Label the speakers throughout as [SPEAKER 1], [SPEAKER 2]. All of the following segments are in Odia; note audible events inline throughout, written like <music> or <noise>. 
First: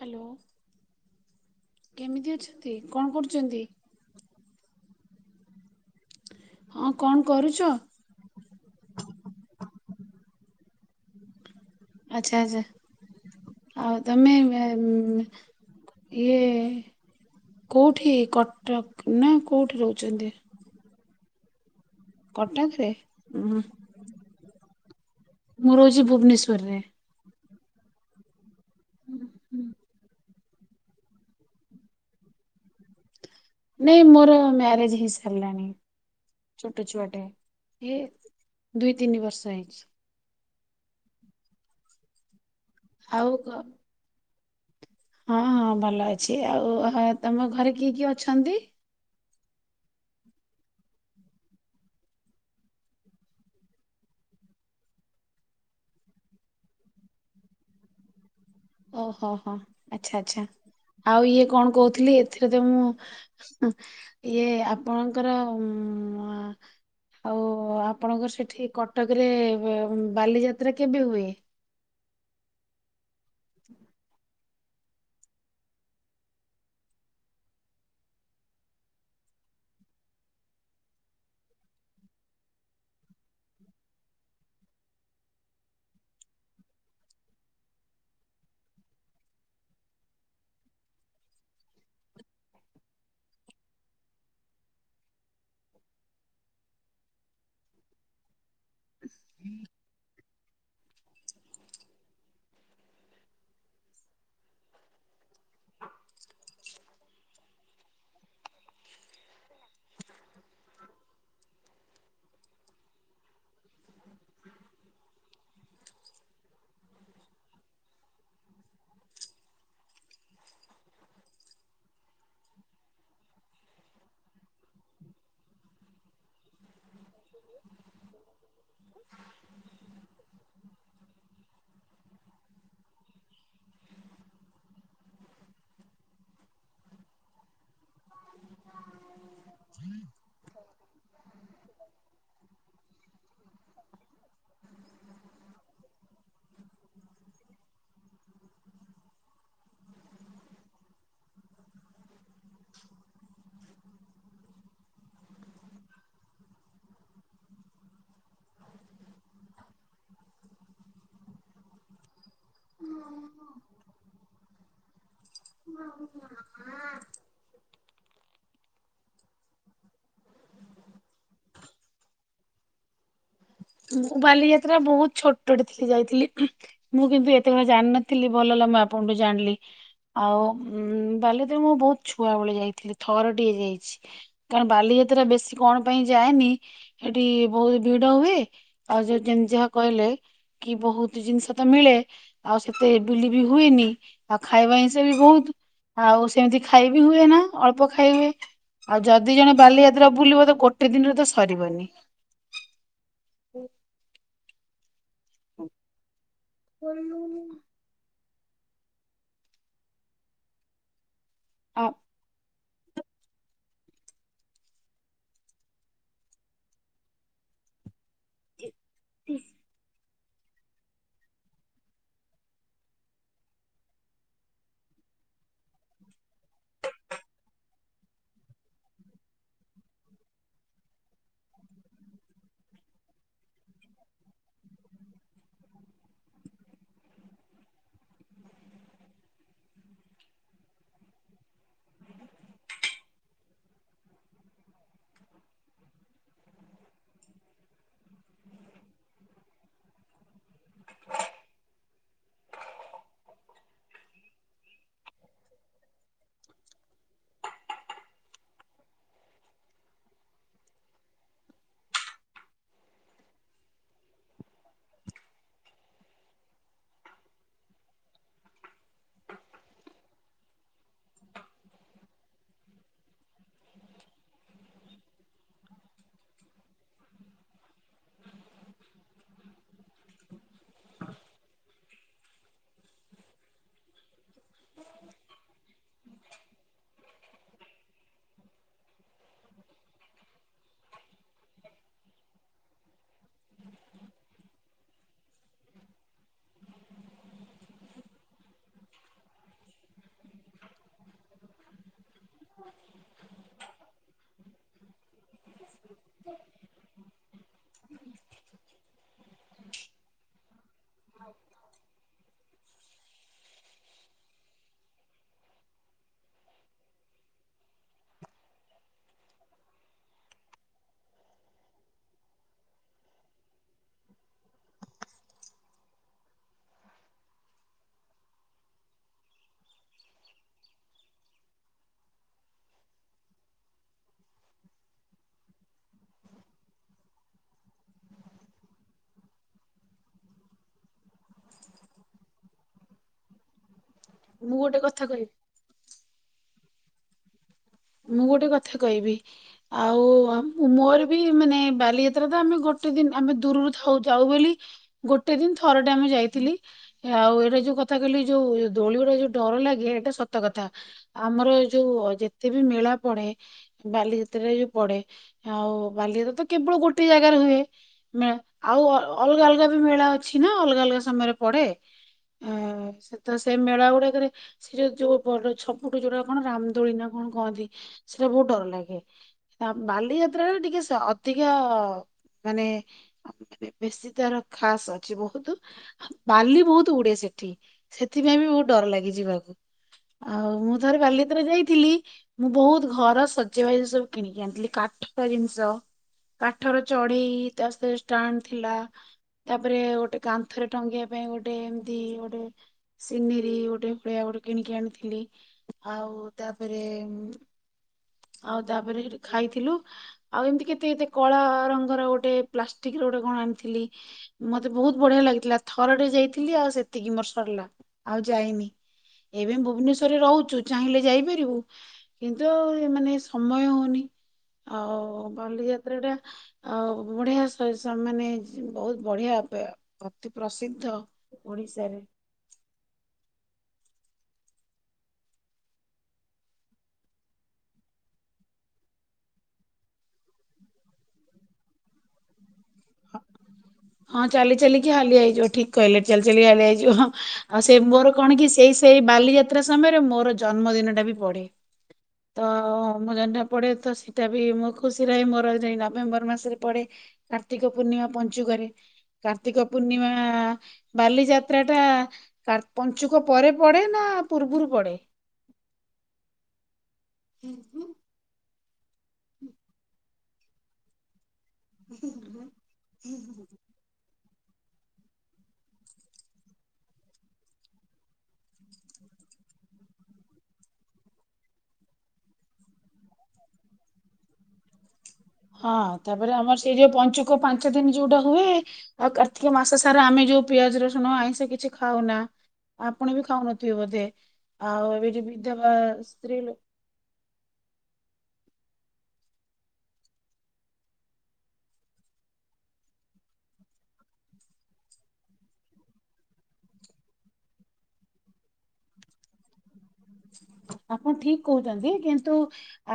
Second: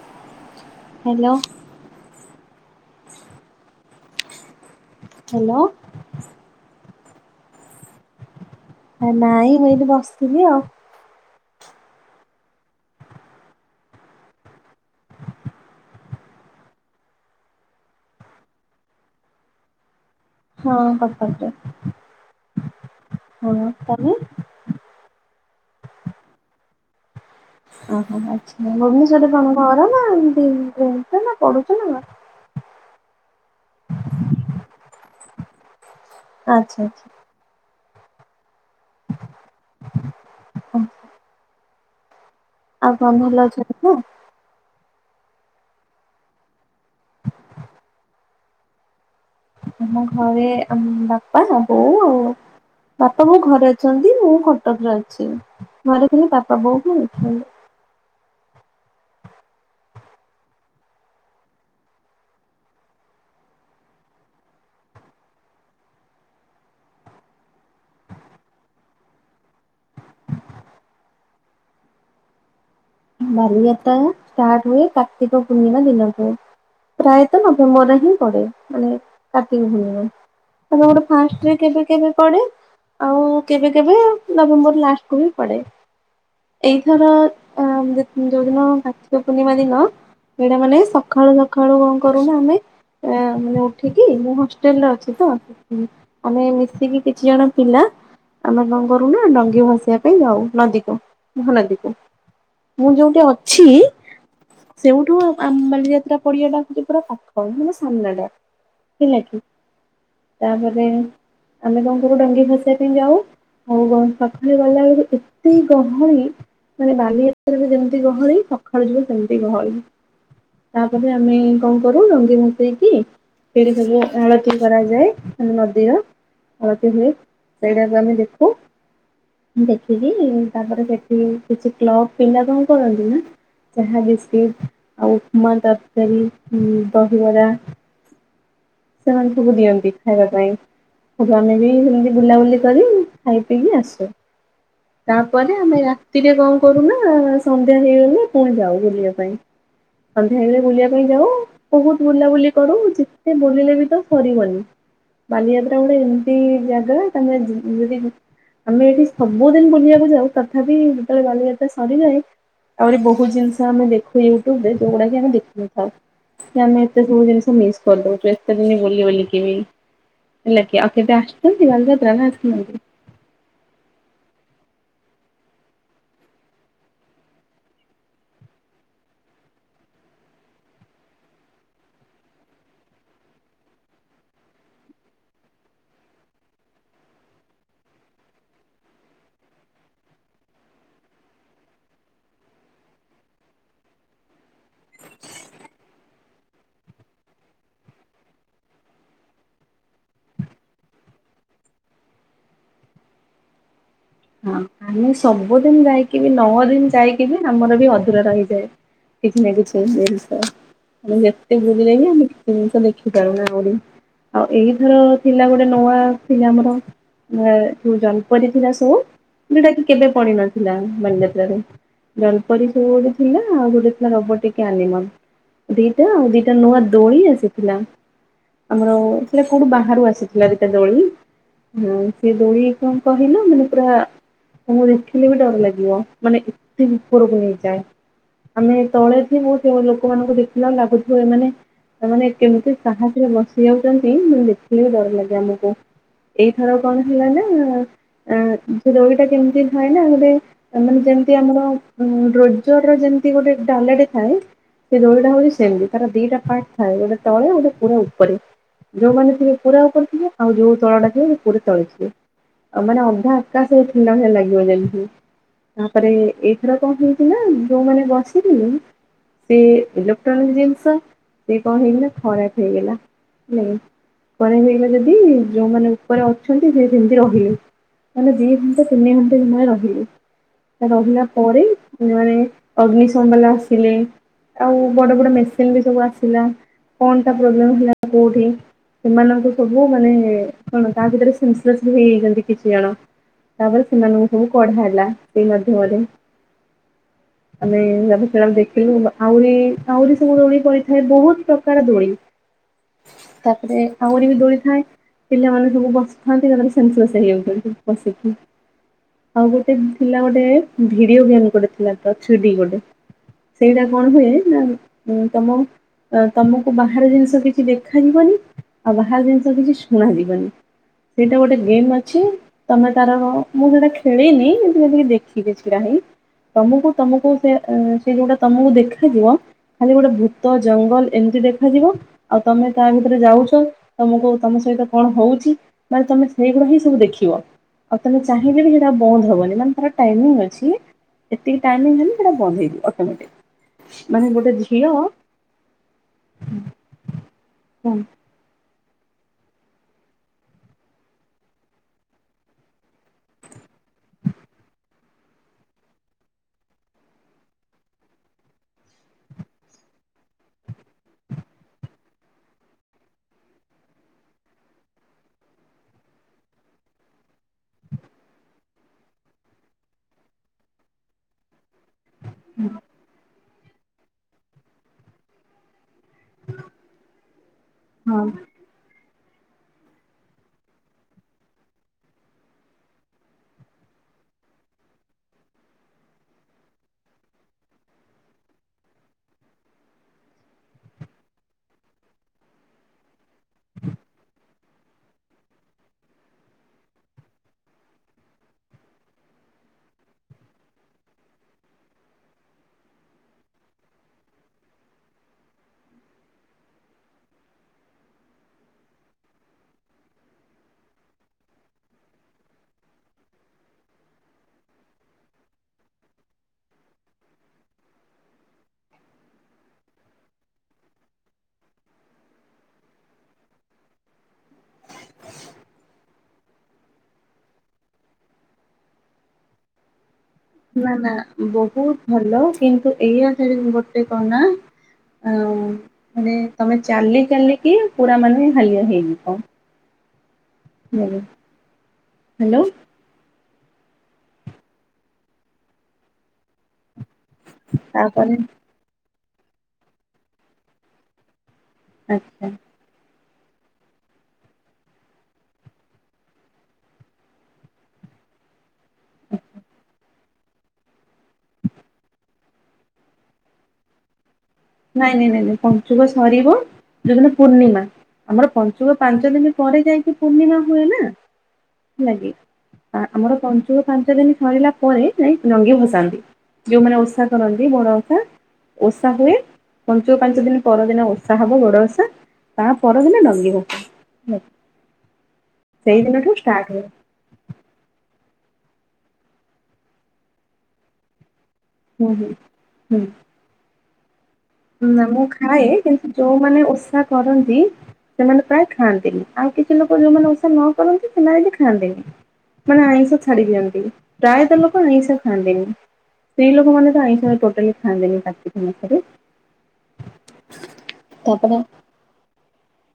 [SPEAKER 1] ହାଲୋ
[SPEAKER 2] ହ୍ୟାଲୋ
[SPEAKER 1] କେମିତି ଅଛନ୍ତି କଣ କରୁଚନ୍ତି?
[SPEAKER 2] ହାଲୋ।
[SPEAKER 1] ହଁ କଣ କରୁଚ?
[SPEAKER 2] ହେ ନାଇଁ ମୁଁ ଏଠି ବସତିଲି ଆଉ।
[SPEAKER 1] ଆଚ୍ଛା ଆଚ୍ଛା। ଆଉ ତମେ ମେ ମେ ଇଏ କୋଉଠି କଟକ ନା କୋଉଠି ରହୁଚନ୍ତି?
[SPEAKER 2] ହଁ କଟକରେ।
[SPEAKER 1] କଟକରେ
[SPEAKER 2] ହଁ
[SPEAKER 1] ଉୁଁହୁଁ।
[SPEAKER 2] <unintelligible>
[SPEAKER 1] ମୁଁ ରହୁଚି ଭୁବନେଶ୍ୱର ରେ।
[SPEAKER 2] ଓହୋ ଆଚ୍ଛା ଭୁବନେଶ୍ବରରେ କଣ ଘର ନା ଏମିତି ରହୁଚ ନା ପଢୁଚ ନା କଁ?
[SPEAKER 1] ନେଇଁ ମୋର ମ୍ୟାରେଜ୍ ହେଇ ସାରିଲାଣି
[SPEAKER 2] ଆଚ୍ଛା
[SPEAKER 1] ଛୋଟ
[SPEAKER 2] ଆଚ୍ଛା
[SPEAKER 1] ଛୁଆଟେ। ହେ ଏ ଦୁଇ, ତିନି ବର୍ଷ ହେଇଚି।
[SPEAKER 2] ଓ। ଆଉ କଁ ଭଲ ଅଛ <unintelligible> ତ?
[SPEAKER 1] ହଁ ହଁ ଭଲ ଅଛି ଆଉ ହଁ ତମ ଘରେ କିଏ କିଏ ଅଛନ୍ତି?
[SPEAKER 2] ଆମ ଘରେ ଆମ ବାପା ବୋଉ ଆଉ ବାପା ବୋଉ ଘରେ ଅଛନ୍ତି ମୁଁ କଟକରେ ଅଛି ଘରେ ଖଲି ବାପା ବୋଉକୁ ରହିଛନ୍ତି
[SPEAKER 1] ଓହୋ ହୋ ଆଚ୍ଛା ଆଚ୍ଛା ଆଉ ଇଏ କଣ କହୁଥିଲି ଏଥିରେ ତ ମୁଁ। ହଁ ଇଏ ଆପଣଙ୍କର ଉଁ ଆ। ଆଉ ଆପଣଙ୍କର ସେଠି କଟକରେ ବ ମ ବାଲିଯାତ୍ରା କେବେ ହୁଏ?
[SPEAKER 2] ବାଲିଯାତ୍ରା ଆ ଷ୍ଟାର୍ଟ ହୁଏ କାର୍ତିକ ପୂର୍ଣିମା ଦିନଠୁ। ପ୍ରାୟତ ନଭେମ୍ବରରେ ହିଁ ପଡେ ମାନେ କାର୍ତ୍ତିକ ପୂର୍ଣ୍ଣିମା। କେବେ ଗୋଟେ ଫାର୍ଷ୍ଟରେ କେବେ କେବେ ପଡେ। ଆଉ କେବେ କେବେ ନଭେମ୍ବର ଲାଷ୍ଟକୁୁ ବି ପଡେ ଏଇଥର ଅମ ଜ-ଯୋଉଦିନ କାର୍ତ୍ତିକ ପୂର୍ଣ୍ଣିମା ଦିନ ସେଇଟା ମାନେ ସକାଳୁ ସକାଳୁ କଣ କରୁନା ଆମେ ମାନେ ଉଠିକି ମୁଁ ହଷ୍ଟେଲରେ ଅଛି ତ ଆମେ ଏଇ ମିଶିକି କିଛି ଜଣ ପିଲା ଆମେ କ କରୁନା ଡଙ୍ଗି ଭସେଇବା ପାଇଁ ଯାଉ ନଦୀ କୁ ମହାନଦୀ କୁ। ମୁଁ ଯୋଉଠି ଅଛି। ସେଇଠୁ ଆମ ବାଲିଯାତ୍ରା ପଡିିଆଟା ହଉଛି ପୁରା ପାଖ ମାନେ ସାମ୍ନା ଟା। ହେଲା କି ତାପରେ ଆମେ କଣ କରୁ ଡଙ୍ଗି ଭସେଇ ପାଇଁ ଯାଉ। ଆଉ ପାଖରେ ଗଲା ବେଳକୁ ଏତେ ଗହଳି ମାନେ ବାଲି ରେ ବି ଯେମିତି ଗହଳି ସକାଳୁ ଯିବ ସେମିତି ଗହଳି। ତାପରେ ଆମେ କଣ କରୁ ଡଙ୍ଗୀ ଭସେଇକି। ସେଇଠି ସବୁ ଆଳତି କରାଯାଏ ମାନେ ନଦୀର। ଆଳତି ହୁଏ ସେଇଟାକୁ ଆମେ ଦେଖୁ। ଦେଖିକି ତାପରେ ସେଠି କିଛି କ୍ଲବ ପିଲା କଣ କରନ୍ତି ନା ଚାହା, ବିସ୍କିଟ୍ ଆଉ ଉପମା ତରକାରୀ, ଉଁ ଦହିବରା ସେମାନ ସବୁ ଦିଅନ୍ତି ଖାଇବା ପାଇଁ। ଆଉ ଆମେ ବି ସେମିତି ବୁଲାବୁଲି କରି ଖାଇ ପିଇକି ଆସୁ। ତାପରେ ଆମେ ରାତିରେ କଣ କରୁନା ସନ୍ଧ୍ୟା ହେଇଗଲେ ପୁଣି ଯାଉ ବୁଲିବା ପାଇଁ। ସନ୍ଧ୍ୟା ହେଇଗଲେ ବୁଲିବା ପାଇଁ ଯାଉ। ବହୁତ ବୁଲାବୁଲି କରୁ ଯେତେ ବୁଲିଲେ ବି ତ ସରିବନି। ବାଲିଯାତ୍ରା ଗୋଟେ ଏମିତି ଜାଗା ତମେ ଯଦି ଆମେ ଏଠି ସବୁ ବହୁତ ଦିନ ବୁଲିବାକୁ ଯାଉ ତଥାପି ଯେତେବେଳେ ବାଲିଯାତ୍ରା ସରିଯାଏ ଆହୁରି ବହୁତ ଜିନିଷ ଆମେ ଦେଖୁ ୟୁଟ୍ୟୁବ ରେ ଯୋଉଗୁଡ଼ା କି ଆମେ ଦେଖିନଥାଉ କି ଆମେ ଏତେ ସବୁ ଜିନିଷ ମିସ୍ କରିଦଉଛୁ ଏତେ ଦିନ ବୁଲି ବୁଲିକି ବି। ହେଲାକିି ଆଉ କେବେ ଆସିଛନ୍ତି ବାଲ ଯାତ୍ରା ନା ଆସି ନାହାନ୍ତି?
[SPEAKER 1] ମୁଁ ବାଲିଯାତ୍ରା ବହୁତ ଛୋଟ ଟେ ଥିଲି ଯାଇଥିଲି। ମୁଁ କିନ୍ତୁ ଏତେ କଥା ଜାଣିନଥିଲି ଭଲ ହେଲା ମୁଁ ଆପଣଠୁ ଜାଣିଲି। ଆଉ ବାଲିଯାତ୍ରା ମୁଁ ବହୁତ ଛୁଆବେଳେ ଯାଇଥିଲି ଥରଟିଏ ଯାଇଛି। କାରଣ ବାଲିଯାତ୍ରା ବେଶି କଣ ପାଇଁ ଯାଏନି ସେଠି ବହୁତ ଭିଡ଼ ହୁଏ। ଆଉ ଯୋଉ ଯେମିତି ଯାହା କହିଲେ କି ବହୁତ ଜିନିଷ ତ ମିଳେ। ଆଉ ସେତେ ଏ ବୁଲି ବି ହୁଏନି ଆଉ ଖାଇବା ଜିନିଷ ବି ବହୁତ ଆଉ ସେମିତି ଖାଇବି ହୁଏ ନା ଅଳ୍ପ ଖାଇ ହୁଏ। ଆଉ ଯଦି ଜଣେ ବାଲିଯାତ୍ରା ବୁଲିବ ତ ଗୋଟେ ଦିନରେ ତ ସରିବନି। ହୁ।
[SPEAKER 2] ହଁ ଆମେ ସବୁଦିନ ଯାଇକି ବି ନଅ ଦିନ ଯାଇକି ବି ଆମର ବି ଅଧୁରା ରହିଯାଏ। କିଛି ନାହିଁ କିଛି ନାହିଁ ଆମେ ଯେତେ
[SPEAKER 1] ଆ
[SPEAKER 2] ବୁଲିଲେ ବି ଆମେ ଜିନିଷ ଦେଖି ପରୁନା ଆହୁରି। ଆଉ ଏଇଥର ଥିଲା ଗୋଟେ ନୂଆ ଥିଲା ଆମର ଯୋଉ ଜ ପଡ଼ିଥିଲା ସବୁ ଯୋଉଟା କି କେବେ ପଡ଼ିନଥିଲା ବାଲିଯାତ୍ରାରେ। ଜଲପରୀ ସବୁ ଗୋଟେ ଥିଲା ଆଉ ଗୋଟେ ଥିଲା ରବଟିକ ଆନିମଲ। ଦିଟା ଆଉ ଦିଟା ନୂଆ ଦୋଳି ଆସିଥିଲା। ଆମର ଥିଲା କୋଉଠୁ ବାହାରୁ ଆସିଥିଲା ଦିଟା ଦୋଳି। ହଁ ସେ ଦୋଳି କଣ କହିଲ ମାନେ ପୁରା ତମକୁ ଦେଖିଲେ ବି ଡ଼ର ଲାଗିବ ମାନେ ଏତେ ଉପରକୁ ନେଇକିଯାଏ। ଆମେ ତଳେ ଥିବୁ ଲୋକମାନଙ୍କୁ ଦେଖିଲା ବେଳେ ଲାଗୁଥିବ ଏମାନେ ସେମାନେ କେମିତି ସାହାସରେ ବସି ଯାଉଛନ୍ତି ମାନେ ଦେଖିଲେ ବି ଡ଼ର ଲାଗେ ଆମକୁ। ଏଇଥର କଣ ହେଲା ନା ସେ ଦୋଳି ଟା କେମିତି ଥାଏ ନା ଗୋଟେ ମାନେ ଯେମିତି ଆମର ଡ୍ରୋରୋଜ ର ଯେମିତି ଗୋଟେ ଡ଼ାଲଟି ଥାଏ। ସେ ଦୋଳିଟା ହଉଛି ସେମିତି ତାର ଦିଟା ପାର୍ଟ ଥାଏ ଗୋଟେ ତଳେ ଗୋଟେ ପୁରା ଉପରେ। ଯୋଉମାନେ ଥିବେ ପୁରା ଉପରେ ଥିବେ ଆଉ ଯୋଉ ତଳଟା ଥେ ସେ ପୁରା ତଳେ ଥିବେ। ଆଉ ମାନେ ପୁରା ଅଧା କା ସହ ଥିଲା ଭଳିଆ ଲାଗିବ ଯେମିତି। ତାପରେ ଏଇଥର କଣ ହେଇଥିଲା ଯୋଉମାନେ ବସିିଥିଲେ ସେ ଇଲେକ୍ଟ୍ରୋନିକ ଜିନିଷ ସେ କଣ ହେଇଗଲା ଖରାପ ହେଇଗଲା, ହେଲାକି? ଉପରେ ହେଇଗଲା ଯଦି ଯୋଉମାନେ ଉପରେ ଅଛନ୍ତି ସେ ସେମିତି ରହିଲେ। ମାନେ ଦି ଘଣ୍ଟେ ତିନି ଘଣ୍ଟେ ସମୟ ରହିଲେ। ରହିଲା ପରେ ମାନେ ଅଗ୍ନିସମ ବାଲା ଆସିଲେ। ଆଉ ବଡ଼ ବଡ଼ ମେସିନ ବି ସବୁ ଆସିଲା କଣଟା ପ୍ରୋବ୍ଲେମ ହେଲା କୋଉଠି? ସେମାନଙ୍କୁ ସବୁ ମାନେ କଣ ତା ଭିତରେ ସେନ୍ସଲେସ ବି ହେଇଯାଇଛନ୍ତି କେତେ କିଛି ଜଣ। ତାପରେ ସେମାନଙ୍କୁ ସବୁ କଢା ହେଲା ସେଇ ମାଧ୍ୟମରେ।
[SPEAKER 1] ହୁଁ।
[SPEAKER 2] ଆମେ-ଆମ ସେ ଦେଖିଲୁ ଆହୁରି -ଆହୁରି ସବୁ ଦୋଳି ପଡ଼ିଥାଏ ବହୁତ ପ୍ରକାର ଦୋଳି।
[SPEAKER 1] ହଁ।
[SPEAKER 2] ତାପରେ ଆଉରି ବି ଦୋଳି ଥାଏ। ପିଲାମାନେ ସବୁ ବସୁଥାନ୍ତି ତାପରେ ସେନ୍ସଲେସ ହେଇଯାଉଛନ୍ତି। ବସିକି ଆଉ ଗୋଟେ ଥିଲା ଗୋଟେ ଭିଡ଼ିଓ ଗେମ୍ ଗୋଟେ ଥିଲା। ଛୁଟି ଗୋଟେ ସେଇଟା କଣ ହୁଏ ନା ତମ ତମକୁ ବାହାର ଜିନିଷ କିଛି ଦେଖାଯିବନି ଆଉ ବାହାର ଜିନିଷ କିଛି ଶୁଣ ଯିବନି। ସେଇଟା ଗୋଟେ ଗେମ୍ ଅଛି ତମେ ତାର ମୁଁ ସେଇଟା ଖେଳିିନି। କ ଦେଖିବି ଛିଟାହିଁ ତମକୁ ତମକୁ ସେ ସେ ଯୋଉଟା ତମକୁ ଦେଖ ଦେଖାଯିବ ଖାଲି ଗୋଟେ ଭୂତ ଜଙ୍ଗଲ ଏମିତି ଦେ ଦେଖାଯିବ ଆଉ ତମେ ତା ଭିତରେ ଯାଉଛ ତମକୁ ତମ ସହିତ କଣ ହଉଛି ମାନେ ତମେ ସେଗୁଡ଼ା ହିଁ ସବୁ ଦେଖିବ। ଆଉ ତମେ ଚାହିଁଲେ ବି ସେଇଟା ବନ୍ଦ ହବନି ମାନେ ତାର ଟାଇମିଂ ଅଛି। ଏତିକି ଟାଇମିଂ ହେଲେ ସେଇଟ ବନ୍ଦ ହେଇଯିବ ଅଟୋମେଟିକ। ମାନେ ଗୋଟେ
[SPEAKER 1] ମୁଁ
[SPEAKER 2] ଝିଅ
[SPEAKER 1] କଥା କହିବି ମୁଁ ଗୋଟେ କଥା କହିବି। ଆଉ ମୋରେ ବି ମାନେ ବାଲିଯାତ୍ରା ତ ଆମେ ଗୋଟେ ଦିନ ଆମେ ଦୂରରୁଥାଉ ଯାଉ ବୋଲି ଗୋଟେ ଦିନ ଥର ଟେ ଆମେ ଯାଇଥିଲି। ଆଉ ଏଇଟା ଯୋଉ କଥା କହିଲି ଯୋଉ ଦୋଳିରେ ଯୋଉ ଡର ଲାଗେ ଏଇଟା ସତ କଥା। ଆମର ଯୋଉ ଯେତେ ବି ମେଳା ପଡେ ବାଲିଯାତ୍ରାରେ ଯୋଉ ପଡେ ଆଉ ବାଲିଯାତ୍ରା ତ କେବଳ ଗୋଟେ ଜାଗାରେ ହୁଏ। ମଳା ଆଉ ଅଲଗା ଅଲଗା ବି ମେଳା ଅଛି ନା ଅଲଗା ଅଲଗା ସମୟରେ ପଡେ। ହ ସେ ତ ସେ ମେଳା ଗୁଡାକରେ ସେ ଯୋଉ ଯୋଉ ଛବୁଠୁ ଯୋଉଟା କଣ ରାମଦୋଳି ନା କଣ କହନ୍ତି ସେଟା ବହୁତ ଡର ଲାଗେ। ବାଲିଯାତ୍ରାରେ ଟିକେ ଅଧିକା ମାନେ ମାନେ ବେଶୀ ତାର ଖାସ ଅଛି ବହୁତ। ବାଲି ବହୁତ ଉଡେ ସେଠି ସେଥିପାଇଁ ବି ବହୁତ ଡର ଲାଗେ ଯିବାକୁ। ଆଉ ମୁଁ ଥରେ ବାଲିଥରେ ଯାଇଥିଲି। ମୁଁ ବହୁତ ଘର ଶଜେଇବା ସବୁ କିଣିକି ଆଣିଥିଲି କାଠକା ଜିନିଷ ପାଠର ଚଢେଇ ତା ସେ ଷ୍ଟାଣ୍ଡ ଥିଲା। ତାପରେ ଗୋଟେ କାନ୍ଥରେ ଟଙ୍ଗେଇବା ପାଇଁ ଗୋଟେ ଏମିତି ଗୋଟେ ସିନେରି ଗୋଟେ ଭଳିଆ ଗୋଟେ କିଣିକି ଆଣିଥିଲି ଆଉ ତା ତାପରେ ଆଉ ତାପରେ ହେଠି ଖାଇଥିଲୁ। ଆଉ ଏମିତି କେତେ କେତେ କଳା ରଙ୍ଗର ଗୋଟେ ପ୍ଲାଷ୍ଟିକର ଗୋଟେ କଣ ଆଣିଥିଲି। ମତେ ବୋହୁତ ବଢିଆ ଲାଗିଥିଲା ଥରଟେ ଯାଇଥିଲି ଆଉ ସେତିକି ମୋର ସରିଲା ଆଉ ଯାଇନି। ଏବେ ମୁଁ ଭୁବନେଶ୍ୱରରେ ରହୁଚୁ ଚାହିଁଲେ ଯାଇପା ରିବୁ କିନ୍ତୁ ମାନେ ସମୟ ହୋଉନି ଆଉ ବାଲିଯାତ୍ରା ଟା ଆଉ ବଢିଆ ସ‌ଏ ସମାନେ ବୋହୁତ ବଢିଆ ପେ ଅତି ପ୍ରସି
[SPEAKER 2] ନାଁ ନାଁ ବୋହୁତ ଭଲ କିନ୍ତୁ ଏଇଆ <unintelligible> ଗୋଟେ କହନା। ଆ ମାନେ ତମେ ଚାଲି ଚାଲିକି ପୁରା ମାନେ ହାଲିଆ ହେଇଯିବ। ହୁଁ ହ୍ୟାଲୋ।
[SPEAKER 1] ହଁ ହଁ ଚାଲି ଚାଲିକି ହାଲିଆ ହେଇଯିବ ଠିକ୍ କହିଲେ ଚାଲି ଚାଲିକା ହାଲିଆ ହେଇଯିବ ହଁ। ଆଉ ସେ ମୋର
[SPEAKER 2] ତାପରେ
[SPEAKER 1] କଣ କି ସେଇ ସେଇ ବାଲିଯାତ୍ରା ସମୟରେ ମୋର ଜନ୍ମଦିନ ଟା ବି ପଢେ।
[SPEAKER 2] ଆଚ୍ଛା
[SPEAKER 1] ତ ମୋ ଜନ୍ମ ପଢେ ତ ସେଟା ବି ମୁଁ ଖୁସି ରହେ ମୋର ଯାଇଁ ନଭେମ୍ବର ମାସରେ ପଡେ। କାର୍ତ୍ତିକ ପୂର୍ଣ୍ଣିମା ପଞ୍ଚୁକରେ କାର୍ତ୍ତିକ ପୂର୍ଣ୍ଣିମା ବାଲିଯାତ୍ରା ଟା ର୍କା ପଞ୍ଚୁକ ପରେ ପଡେ ନା ପୂର୍ବରୁ ପ
[SPEAKER 2] ନାଇଁ ନାଇଁ ନାଇଁ ନାଇଁ ପଞ୍ଚୁକ ସରିବ ଯୋଉଦିନ ପୂର୍ଣିମା ଆମର ପଞ୍ଚୁକ ପାଞ୍ଚ ଦିନ ପରେ ଯାଇକି ପୂର୍ଣ୍ଣିମା ହୁଏ ନା। ହେଲାକି ଆ-ଆମର ପଞ୍ଚୁ ପାଞ୍ଚ ଦିନ ସରିଲା ପରେ ଯାଇ ଜଙ୍ଗି ଭସାନ୍ତି। ଯୋଉମାନେ ଓଷା କରନ୍ତି ବଡ ଓଷା ଓଷା ହୁଏ। ପଞ୍ଚୁକ ପାଞ୍ଚ ଦିନ ପରଦିନ ଓଷା ହବ ବଡ ଓଷା ତା ପରଦିନ ଡଙ୍ଗି ଭସା। ହୁଁ।
[SPEAKER 1] ହଁ ତାପରେ ଆମର ସେଇ ଯୋଉ ପଞ୍ଚୁ କ ପାଞ୍ଚ ଦିନ ଯୋଉଟା ହୁଏ ଆଉ କାର୍ତ୍ତିକ ମାସ ସାରା ଆମେ ଯୋଉ ପିଆଜ ରସୁଣ ଆଇଁଷ କିଛି <unintelligible>
[SPEAKER 2] ହୁଁ
[SPEAKER 1] ଖାଉନା
[SPEAKER 2] ହୁଁ ହୁଁ।
[SPEAKER 1] ଆପଣ ବି ଖାଉନଥିବେ ବୋଧେ। ଆଉ
[SPEAKER 2] ନା
[SPEAKER 1] ଏବେ
[SPEAKER 2] ମୁଁ
[SPEAKER 1] ଯୋଉ
[SPEAKER 2] ଖାଏ
[SPEAKER 1] ବିଧବା
[SPEAKER 2] କିନ୍ତୁ
[SPEAKER 1] ସ୍ତ୍ରୀ ଲୋକ
[SPEAKER 2] ଯୋଉମାନେ ଓଷା କରନ୍ତି। ସେମାନେ ପ୍ରାୟେ ଖାଆନ୍ତିନି ଆଉ କିଛି ଲୋକ ଯେଉଁମାନେ ଓଷା ନ କରନ୍ତି ସେମାନେ ବି ଖାଆନ୍ତିନି। ସେମାନେ ଆଇଁଷ ଛାଡି ଦିଅନ୍ତି। ପ୍ରାୟତଃ ଲୋକ ଆଇଁଷ ଖାଆନ୍ତିନି। ସ୍ତ୍ରୀ ଲୋକମାନେ ତ ଆଇଁଷ ଟୋଟାଲି ଖାଆନ୍ତିନି କାର୍ତ୍ତିକ ମାସରେ।
[SPEAKER 1] ଆପଣ ଠିକ୍
[SPEAKER 2] ତାପରେ
[SPEAKER 1] କୋହୁଚନ୍ତି କିନ୍ତୁ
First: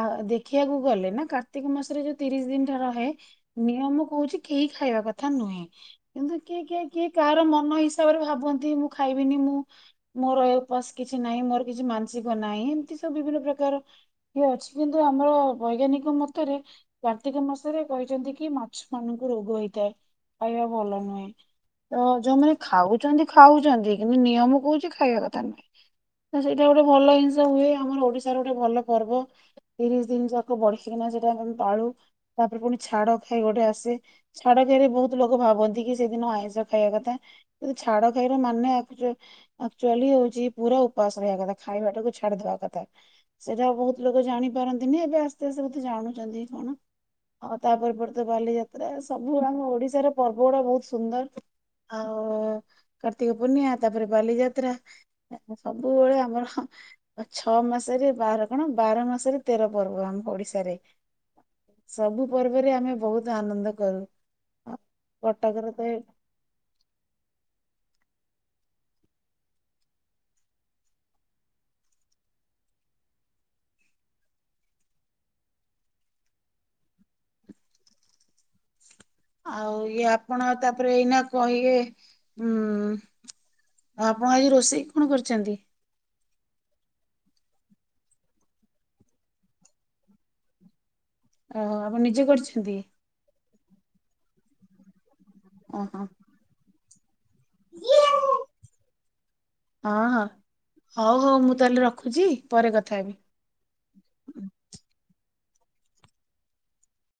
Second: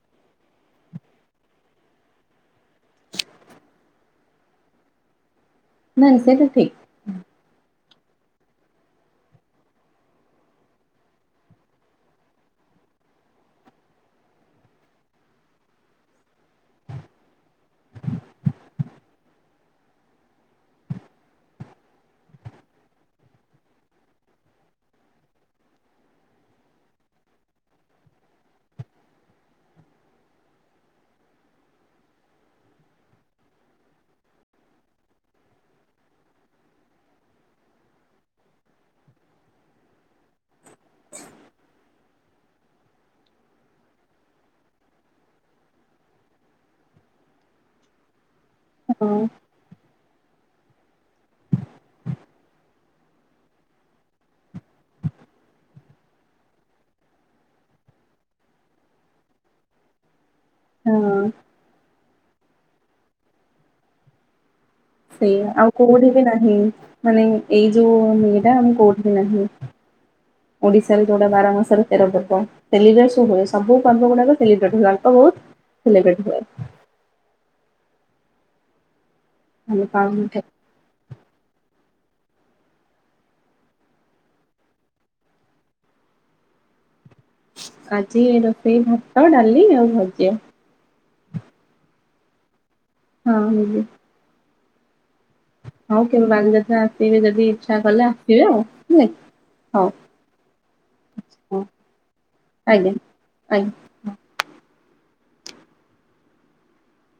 [SPEAKER 1] ଆ ଦେଖିବାକୁ ଗଲେ ନା କାର୍ତ୍ତିକ ମାସରେ ଯୋଉ ତିରିଶ ଦିନଟା ରହେ। ନିୟମ କୋହୁଚି କେହି ଖାଇବା କଥା ନୁହେଁ
[SPEAKER 2] ନାଇଁ
[SPEAKER 1] କିନ୍ତୁ
[SPEAKER 2] ସେଇଟା
[SPEAKER 1] କିଏ
[SPEAKER 2] ଠିକ
[SPEAKER 1] କିଏ କିଏ କାହାର ମନ ହିସାବରେ ଭାବନ୍ତି ମୁଁ ଖାଇବିନି। ମୁଁ ମୋର ଏ ଉପାସ କିଛି ନାହିଁ ମୋର କିଛି ମାନସିକ ନାହିଁ ଏମିତି ସବୁ ବିଭିନ୍ନ ପ୍ରକାର ଇଏ ଅଛି କିନ୍ତୁ ଆମର ବୈଜ୍ଞାନିକ ମତରେ କାର୍ତ୍ତିକ ମାସରେ କହିଚନ୍ତି କି ମାଛ ମାନଙ୍କୁ ରୋଗ ହେଇଥାଏ। ଖାଇବା ଭଲ ନୁହେଁ। ତ ଯୋଉମାନେ ଖାଉଚନ୍ତୀ ଖାଉଚନ୍ତି କିନ୍ତୁ ନିୟମ କୋହୁଚୀ ଖାଇବା କଥା ନୁହେଁ। ତ ସେଇଟା ଗୋଟେ ଭଲ ଜିନିଷ ହୁଏ। ଆମର ଓଡିଶାର ଗୋଟେ ଭଲ ପର୍ବ। ତିରିଶ ଦିନି ଯାକ ବଢିଆ କିନା ସେଟା ଆମେ ପାଳୁ ତାପରେ ଫୁଣି ଛାଡ ଖାଇ ଗୋଟେ ଆସେ। ଛାଡଖାଇ ରେ ବୋହୁତୁ ଲୋକ ଭାବନ୍ତି କି ସେଦିନ ଆଇଁଷ ଖାଇବା କଥା। ଛାଡ ଖାଇର ମାନେ ଆକଚ୍ୟା-ଆକଚ୍ୟାଲି ହୋଉଚି ପୁରା ଉପାସ ରହିବା କଥା। ଖାଇବାଟାକୁ ଛାଡିଦବା କଥା। ସେଟା ବୋହୁତ ଲୋକ ଜାଣିପାରନ୍ତିନି ଏବେ ଆସ୍ତେ ଆସ୍ତେ ବୋଧେ ଜାଣୁଚନ୍ତି କଣ। ଆଉ ତାପରେ ପରେତ ବାଲିଯାତ୍ରା
[SPEAKER 2] ହଁ
[SPEAKER 1] ସବୁ ଆମ ଓଡିଶାର ପର୍ବ ଗୁଡା ବୋହୁତ ସୁନ୍ଦର ଆଉ କାର୍ତ୍ତିକ ପୂର୍ଣ୍ଣିଆ ତାପରେ ବାଲିଯାତ୍ରା। <unintelligible> ସବୁବେଳେ ଆମର ଛଅ ମାସରେ ବାର କଣ ବାର ମାସରେ ତେର ପର୍ବ ଆମ ଓଡିଶା ଶାରେ
[SPEAKER 2] ହଁ
[SPEAKER 1] ସବୁ ପର୍ବରେ ଆମେ ବହୁତ ଆନନ୍ଦ କରୁ। ଆଉ
[SPEAKER 2] ସେଇଆ
[SPEAKER 1] କଟକରେ
[SPEAKER 2] ଆଉ
[SPEAKER 1] ତ ଏ-
[SPEAKER 2] କୋଉଠି ବି ନାହିଁ ମାନେ ଏଇ ଯୋଉ ଇଏଟା ଆମ କୋଉଠି ବି ନାହିଁ। ଓଡ଼ିଶା ରେ ଯୋଉଟା ବାରାମସରେ ତେର ପର୍ବ। ସେଲିବ୍ରେସ୍ ହୁଏ ସବୁ ପର୍ବ ଗୁଡାକ ସେଲିବ୍ରେଟ୍ ହୁଏ ଅଳ୍ପ ବହୁତ ସେଲିବ୍ରେଟ ହୁଏ।
[SPEAKER 1] ଆଉ
[SPEAKER 2] ଆମେ
[SPEAKER 1] ଇଏ
[SPEAKER 2] ପାଳନ
[SPEAKER 1] ଆପଣ ତାପରେ ଏଇନା କଣ ଇଏ ଉଁ ଆଉ ଆପଣ ଏଇ ରୋଷେଇ କଣ କରିଛନ୍ତି?
[SPEAKER 2] ଆଜି ରୋଷେଇ ଭାତ ଡାଲି ଆଉ ଭଜା।
[SPEAKER 1] ଅ ହ ଆପଣ ନିଜେ କରିଛନ୍ତି?
[SPEAKER 2] ହଁ ନିଜେ।
[SPEAKER 1] ଓହୋ।
[SPEAKER 2] ହଉ କେବେ ବାଲିଯାତ୍ରା ଅସିବେ ଯଦି ଇଛା କଲେ ଆସିବେ ଆଉ ହେଲା ହଉ।
[SPEAKER 1] ହଁ ହଁ ହଉ ହଉ ମୁଁ ତାହେଲେ ରଖୁଛି ପରେ
[SPEAKER 2] ଆଜ୍ଞା
[SPEAKER 1] କଥା ହେବି।
[SPEAKER 2] <unintelligible>